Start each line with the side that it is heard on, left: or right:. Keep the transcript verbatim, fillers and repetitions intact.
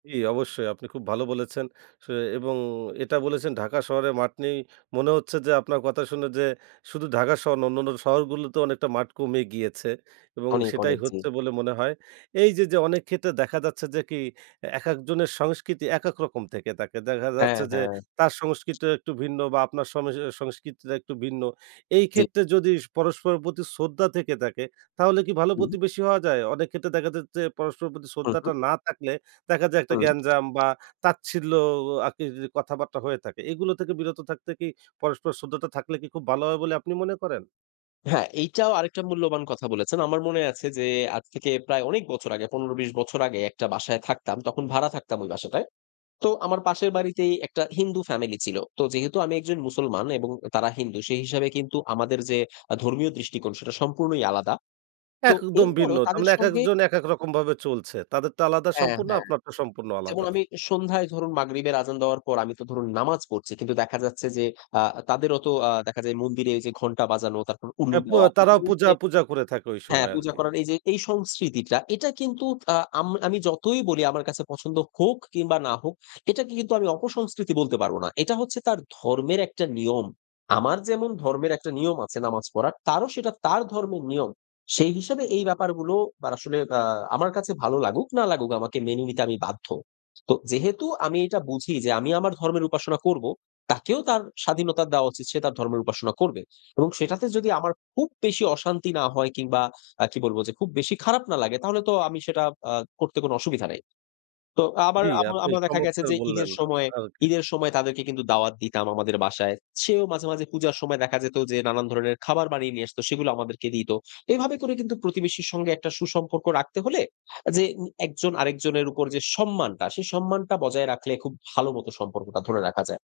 right: জি, অবশ্যই আপনি খুব ভালো বলেছেন সু এবং এটা বলেছেন ঢাকা শহরে মাঠ নেই মনে হচ্ছে যে, আপনার কথা শুনে যে, শুধু ঢাকা শহর না অন্যান্য শহরগুলোতে অনেকটা মাঠ কমে গিয়েছে এবং
left: অনেক,
right: সেটাই
left: অনেক জি।
right: হচ্ছে বলে মনে হয়। এইযে, যে, অনেক ক্ষেত্রে দেখা যাচ্ছে যে, কি একেক জনের সংস্কৃতি একেক রকম থেকে থাকে দেখা
left: হ্যাঁ,
right: যাচ্ছে যে,
left: হ্যাঁ।
right: তার সংস্কৃতিও একটু ভিন্ন বা আপনার সম এ সংস্কৃতিটা একটু ভিন্ন। এই
left: জী।
right: ক্ষেত্রে যদি স পরস্পরের প্রতি শ্রদ্ধা থেকে থাকে তাহলে কি ভালো
left: হুম।
right: প্রতিবেশী হওয়া যায়? অনেক ক্ষেত্রে দেখা যায় যে, পরস্পরের প্রতি
left: হু, হুম।
right: শ্রদ্ধাটা না থাকলে দেখা যায় একটা
left: হুম।
right: গ্যাঞ্জাম বা তাচ্ছিল্য আরকি কথাবার্তা হয়ে থাকে। এগুলো থেকে বিরত থাকতে কি পরস্পর শ্রদ্ধাটা থাকলে কি খুব ভালো হয় বলে আপনি মনে করেন?
left: হ্যাঁ, এইটাও আরেকটা মূল্যবান কথা বলেছেন। আমার মনে আছে যে, আজ থেকে প্রায় অনেক বছর আগে পনেরো থেকে বিশ বছর আগে একটা বাসায় থাকতাম। তখন ভাড়া থাকতাম ওই বাসটায়। তো আমার পাশের বাড়িতেই একটা হিন্দু ফ্যামিলি ছিল। তো যেহেতু আমি একজন মুসলমান এবং তারা হিন্দু সে হিসাবে কিন্তু আমাদের যে, আ ধর্মীয় দৃষ্টিকোণ সেটা সম্পূর্ণই আলাদা। তো
right: একদম ভিন্ন।
left: এরপরেও
right: তার
left: তাদের
right: মানে
left: সঙ্গে
right: একেকজন একেক রকম ভাবে চলছে। তাদের তো আলাদা
left: হ্যাঁ,
right: সম্পূর্ণ
left: হ্যাঁ।
right: আপনার তো সম্পূর্ণ
left: যেমন
right: আলাদা।
left: আমি সন্ধ্যায় ধরুন মাগরিবের আযান দেওয়ার পর আমি তো ধরুন নামাজ পড়ছি। কিন্তু দেখা যাচ্ছে যে, আ তাদেরও তো আ দেখা যায় মন্দিরে এইযে ঘন্টা বাজানো তারপর উল্লু
right: অ্যা পু
left: দেওয়া। এই
right: তারাও
left: জন্যই
right: পূজা
left: যে
right: পূজা করে থাকে ঐ
left: হ্যাঁ,
right: সময়
left: পূজা
right: আরকি।
left: করার এইযে এই সংস্কৃতিটা এটা কিন্তু আ আম আমি যতই বলি আমার কাছে পছন্দ হোক কিংবা না হোক এটাকে কিন্তু আমি অপসংস্কৃতি বলতে পারব না। এটা হচ্ছে তার ধর্মের একটা নিয়ম। আমার যেমন ধর্মের একটা নিয়ম আছে নামাজ পড়ার তারও সেটা তার ধর্মের নিয়ম। সেই হিসাবে এই ব্যাপারগুলো বার আসলে আ আমার আসলে আমার কাছে ভালো লাগুক না লাগুক আমাকে মেনে নিতে আমি বাধ্য। তো যেহেতু আমি এটা বুঝি যে, আমি আমার ধর্মের উপাসনা করবো, তাকেও তার স্বাধীনতা দেওয়া উচিত। সে তার ধর্মের উপাসনা করবে এবং সেটাতে যদি আমার খুব বেশি অশান্তি না হয় কিংবা আ কি বলব যে, খুব বেশি খারাপ না লাগে তাহলে তো আমি সেটা আ করতে কোনো অসুবিধা নাই। তো আবার
right: জ্বি,
left: আমার
right: আপনি
left: আমরা দেখা গেছে
right: চমৎকার
left: যে,
right: বললেন
left: ঈদের সময়
right: আরকি।
left: ঈদের সময় তাদেরকে কিন্তু দাওয়াত দিতাম আমাদের বাসায়। সেও মাঝে, মাঝে পূজার সময় দেখা যেত যে, নানান ধরনের খাবার বানিয়ে, নিয়ে আসতো সেগুলা আমাদেরকে দিত। এভাবে করে কিন্তু প্রতিবেশীর সঙ্গে একটা সুসম্পর্ক রাখতে হলে আ উম যে, একজন আরেকজনের উপর যে, সম্মানটা সেই সম্মানটা বজায় রাখলে খুব ভালো মতো সম্পর্কটা ধরে রাখা যায়।